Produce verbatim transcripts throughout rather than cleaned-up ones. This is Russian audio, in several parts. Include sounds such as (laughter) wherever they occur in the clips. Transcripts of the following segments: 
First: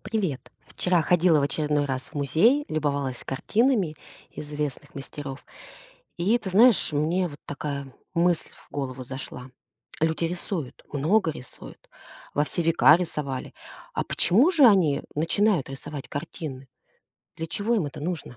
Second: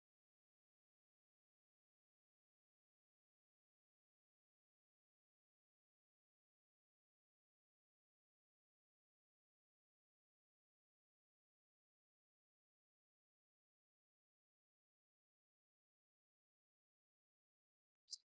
Привет. Вчера ходила в очередной раз в музей, любовалась картинами известных мастеров. И ты знаешь, мне вот такая мысль в голову зашла. Люди рисуют, много рисуют, во все века рисовали. А почему же они начинают рисовать картины? Для чего им это нужно?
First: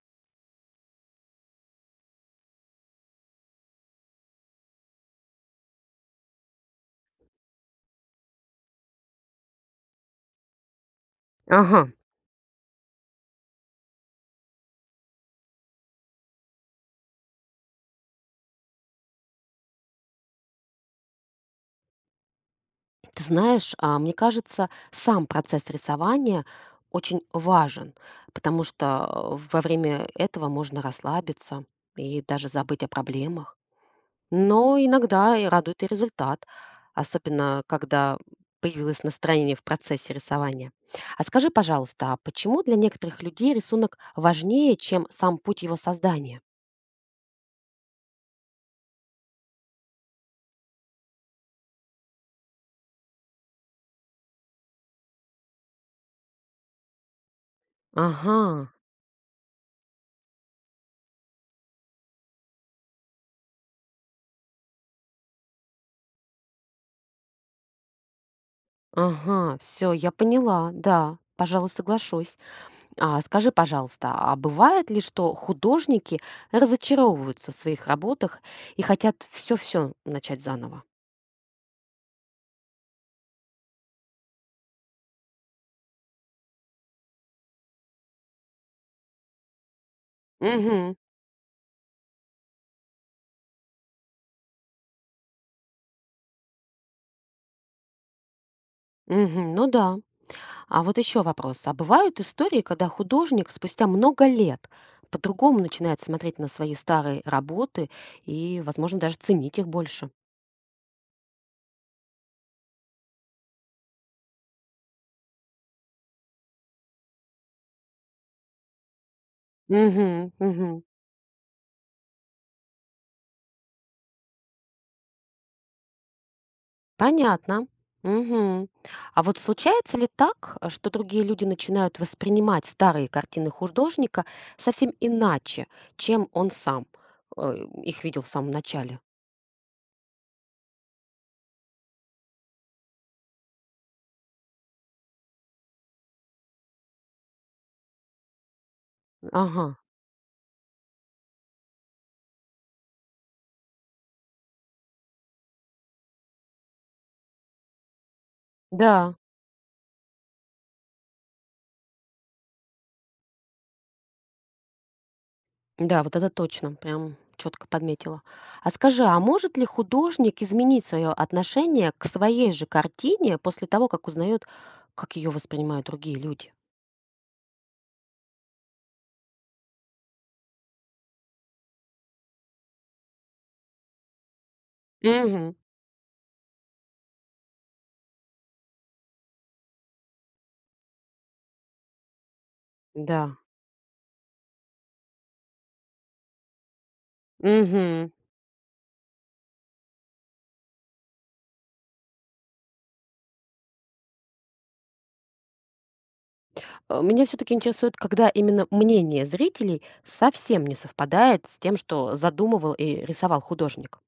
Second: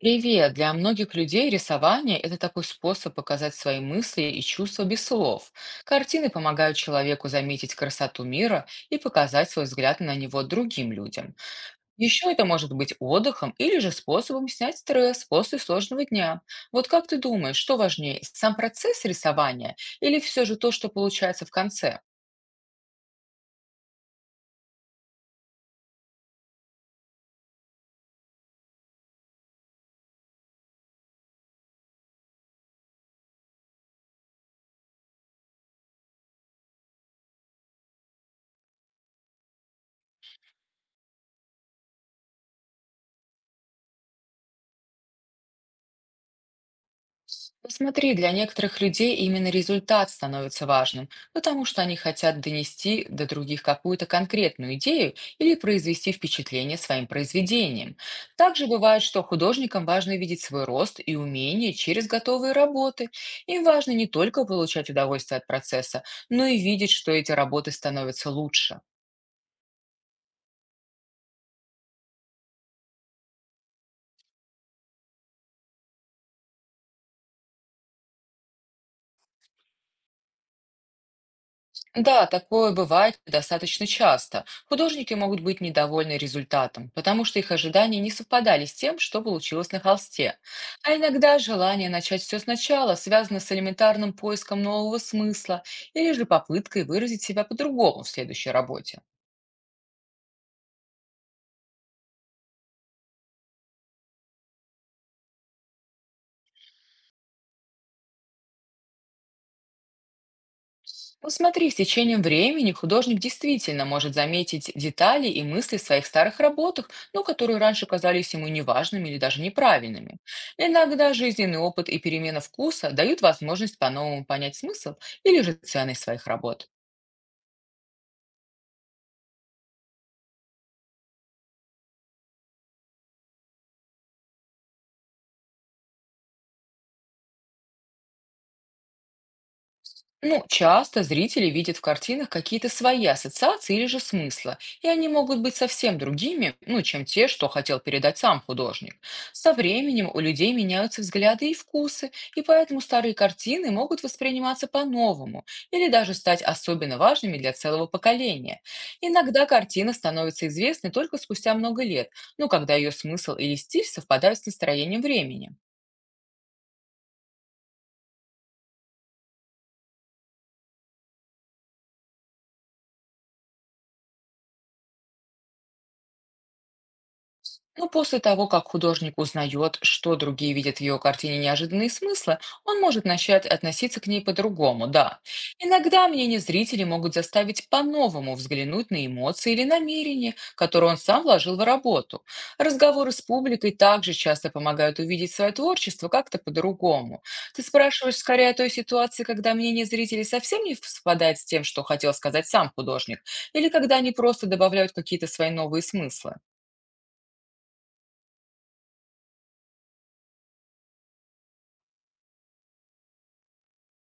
Привет! Для многих людей рисование– это такой способ показать свои мысли и чувства без слов. Картины помогают человеку заметить красоту мира и показать свой взгляд на него другим людям. Ага. Еще это может быть отдыхом или же способом снять стресс после сложного дня. Вот как ты думаешь, что важнее, сам процесс рисования или все же то, что получается в конце? Ты знаешь, а, мне кажется, сам процесс рисования очень важен, потому что э, во время этого можно расслабиться и даже забыть о проблемах. Но иногда и радует и результат, особенно когда появилось настроение в процессе рисования. А скажи, пожалуйста, а почему для некоторых людей рисунок важнее, чем сам путь его создания? Ну, Смотри, для некоторых людей именно результат становится важным, потому что они хотят донести до других какую-то конкретную идею или произвести впечатление своим произведением. Также Ага, бывает, что художникам важно видеть свой рост и умение через готовые работы. Им важно не только получать удовольствие от процесса, но и видеть, что эти работы становятся лучше. ага, все, я поняла, да, пожалуй, соглашусь. А скажи, пожалуйста, а бывает ли, что художники разочаровываются в своих работах и хотят все-все начать заново? Да, такое бывает достаточно часто. Художники могут быть недовольны результатом, потому что их ожидания не совпадали с тем, что получилось на холсте. Угу, А иногда желание начать все сначала связано с элементарным поиском нового смысла или же попыткой выразить себя по-другому в следующей работе. угу, ну да. А вот еще вопрос. А бывают истории, когда художник спустя много лет по-другому начинает смотреть на свои старые работы и, возможно, даже ценить их больше? Ну смотри, с течением времени художник действительно может заметить детали и мысли в своих старых работах, ну, которые раньше казались ему неважными или даже неправильными. Мгм, мгм. Иногда жизненный опыт и перемена вкуса дают возможность по-новому понять смысл или же ценность своих работ. Понятно. Мгм. А вот случается ли так, э, что другие люди начинают воспринимать старые картины художника совсем иначе, чем он сам э, их видел в самом начале? Ну, часто зрители видят в картинах какие-то свои ассоциации или же смысла, и они могут быть совсем другими, ну, чем те, что хотел передать сам художник. Со Ага, временем у людей меняются взгляды и вкусы, и поэтому старые картины могут восприниматься по-новому или даже стать особенно важными для целого поколения. да. Иногда картина становится известной только спустя много лет, ну, когда ее смысл или стиль совпадают с настроением времени. Да, вот это точно, прям четко подметила. А скажи, а может ли художник изменить свое отношение к своей же картине после того, как узнает, как ее воспринимают другие люди? Но после того, как художник узнает, что другие видят в его картине неожиданные смыслы, он может начать относиться к ней по-другому, да. Мгм. Иногда мнение зрителей могут заставить по-новому взглянуть на эмоции или намерения, которые он сам вложил в работу. Разговоры Да. с публикой также часто помогают увидеть свое творчество как-то по-другому. Ты Мгм. спрашиваешь скорее о той ситуации, когда мнение зрителей совсем не совпадает с тем, что хотел сказать сам художник, или когда они просто добавляют какие-то свои новые смыслы. Э, Меня все-таки интересует, когда именно мнение зрителей совсем не совпадает с тем, что задумывал и рисовал художник.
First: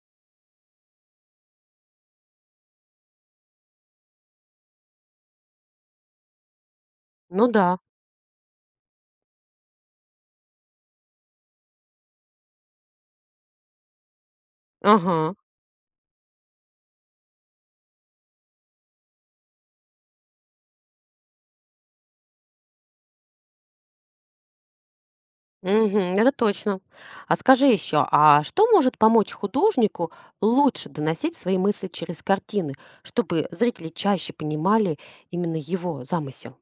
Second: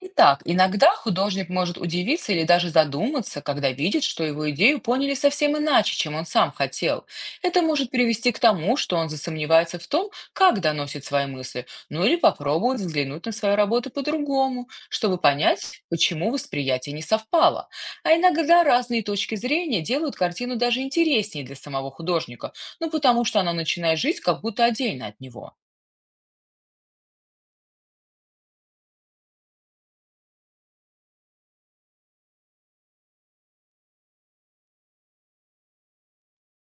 Итак, иногда художник может удивиться или даже задуматься, когда видит, что его идею поняли совсем иначе, чем он сам хотел. Ну Это да. может привести к тому, что он засомневается в том, как доносит свои мысли, ну или попробует взглянуть на свою работу по-другому, чтобы Ага. понять, почему восприятие не совпало. А иногда разные точки зрения делают картину даже интереснее для самого художника, ну потому что она начинает жить как будто отдельно от него. Мгм. Это точно. А скажи еще, а что может помочь художнику лучше доносить свои мысли через картины, чтобы зрители чаще понимали именно его замысел?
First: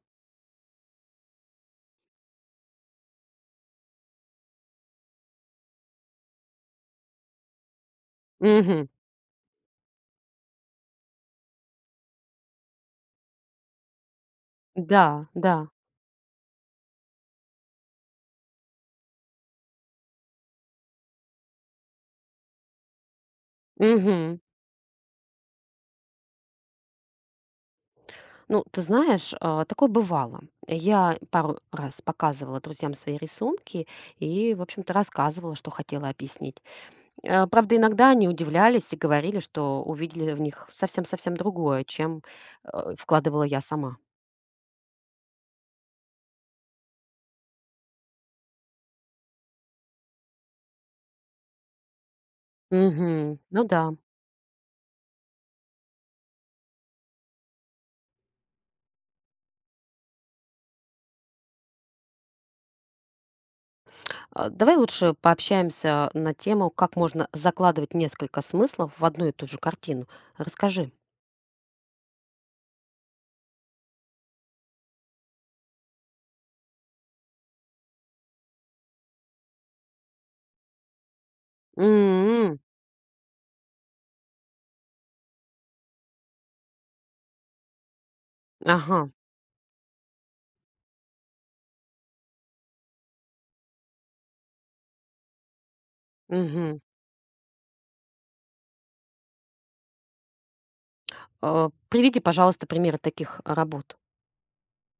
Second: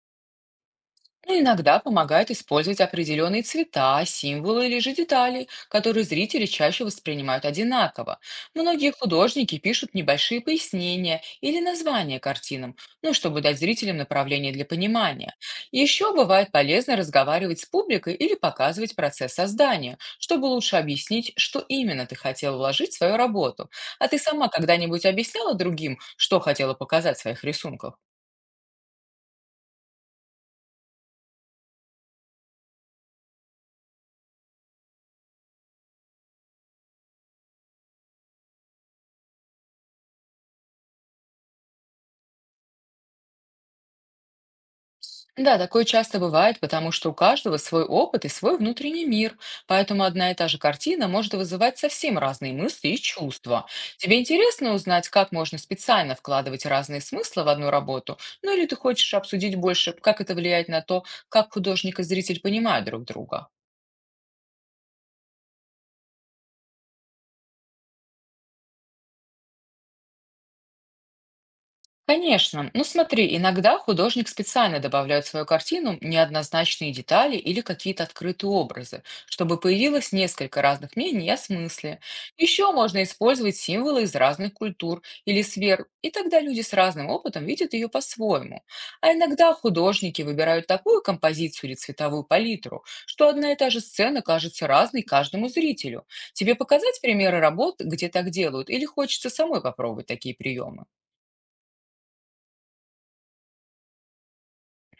Ну, Иногда помогает использовать определенные цвета, символы или же детали, которые зрители чаще воспринимают одинаково. Мгм. Многие художники пишут небольшие пояснения или названия картинам, ну, чтобы дать зрителям направление для Да, понимания. да. Еще бывает полезно разговаривать с публикой или показывать процесс создания, чтобы лучше объяснить, что именно ты хотела вложить в свою работу. А ты Мгм. сама когда-нибудь объясняла другим, что хотела показать в своих рисунках? Ну, ты знаешь, а, такое бывало. Я пару раз показывала друзьям свои рисунки и, в общем-то, рассказывала, что хотела объяснить. Э, Правда, иногда они удивлялись и говорили, что увидели в них совсем-совсем другое, чем э, вкладывала я сама. Да, такое часто бывает, потому что у каждого свой опыт и свой внутренний мир, поэтому одна и та же картина может вызывать совсем разные мысли и Мгм. Ну чувства. да. Тебе интересно узнать, как можно специально вкладывать разные смыслы в одну работу? Ну или ты хочешь обсудить больше, как это влияет на то, как художник и зритель понимают друг друга? А, Давай лучше пообщаемся на тему, как можно закладывать несколько смыслов в одну и ту же картину. Расскажи. Конечно. Ну смотри, иногда художник специально добавляет в свою картину неоднозначные детали или какие-то открытые образы, чтобы появилось несколько разных мнений о смысле. М, Еще можно использовать символы из разных культур или сфер, и тогда люди с разным опытом видят ее по-своему. ага. А иногда художники выбирают такую композицию или цветовую палитру, что одна и та же сцена кажется разной каждому зрителю. Тебе Мгм. показать примеры работ, где так делают, или хочется самой попробовать такие приемы? Э, Приведи, пожалуйста, примеры таких работ.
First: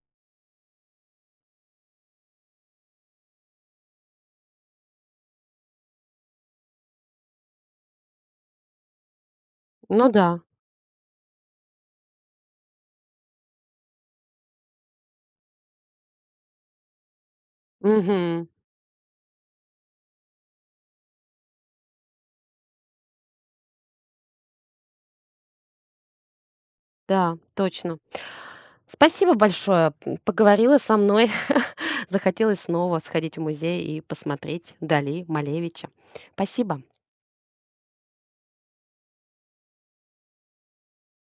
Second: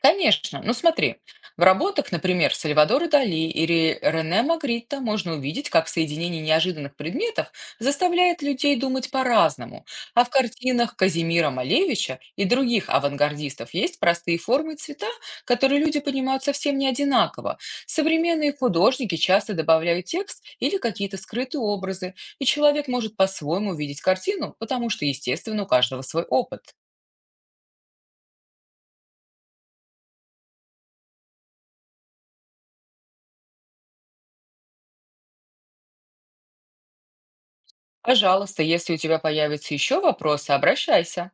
Конечно. Ну смотри, в работах, например, Сальвадора Дали или Рене Магритта можно увидеть, как соединение неожиданных предметов заставляет людей думать по-разному. Ну А в да. картинах Казимира Малевича и других авангардистов есть простые формы и цвета, которые люди понимают совсем не одинаково. Мгм. Современные художники часто добавляют текст или какие-то скрытые образы, и человек может по-своему видеть картину, потому что, естественно, у каждого свой опыт. Да, точно. Спасибо большое. М, Поговорила со мной. (laughs) Захотелось снова сходить в музей и посмотреть Дали, Малевича. Спасибо. Пожалуйста, если у тебя появятся еще вопросы, обращайся.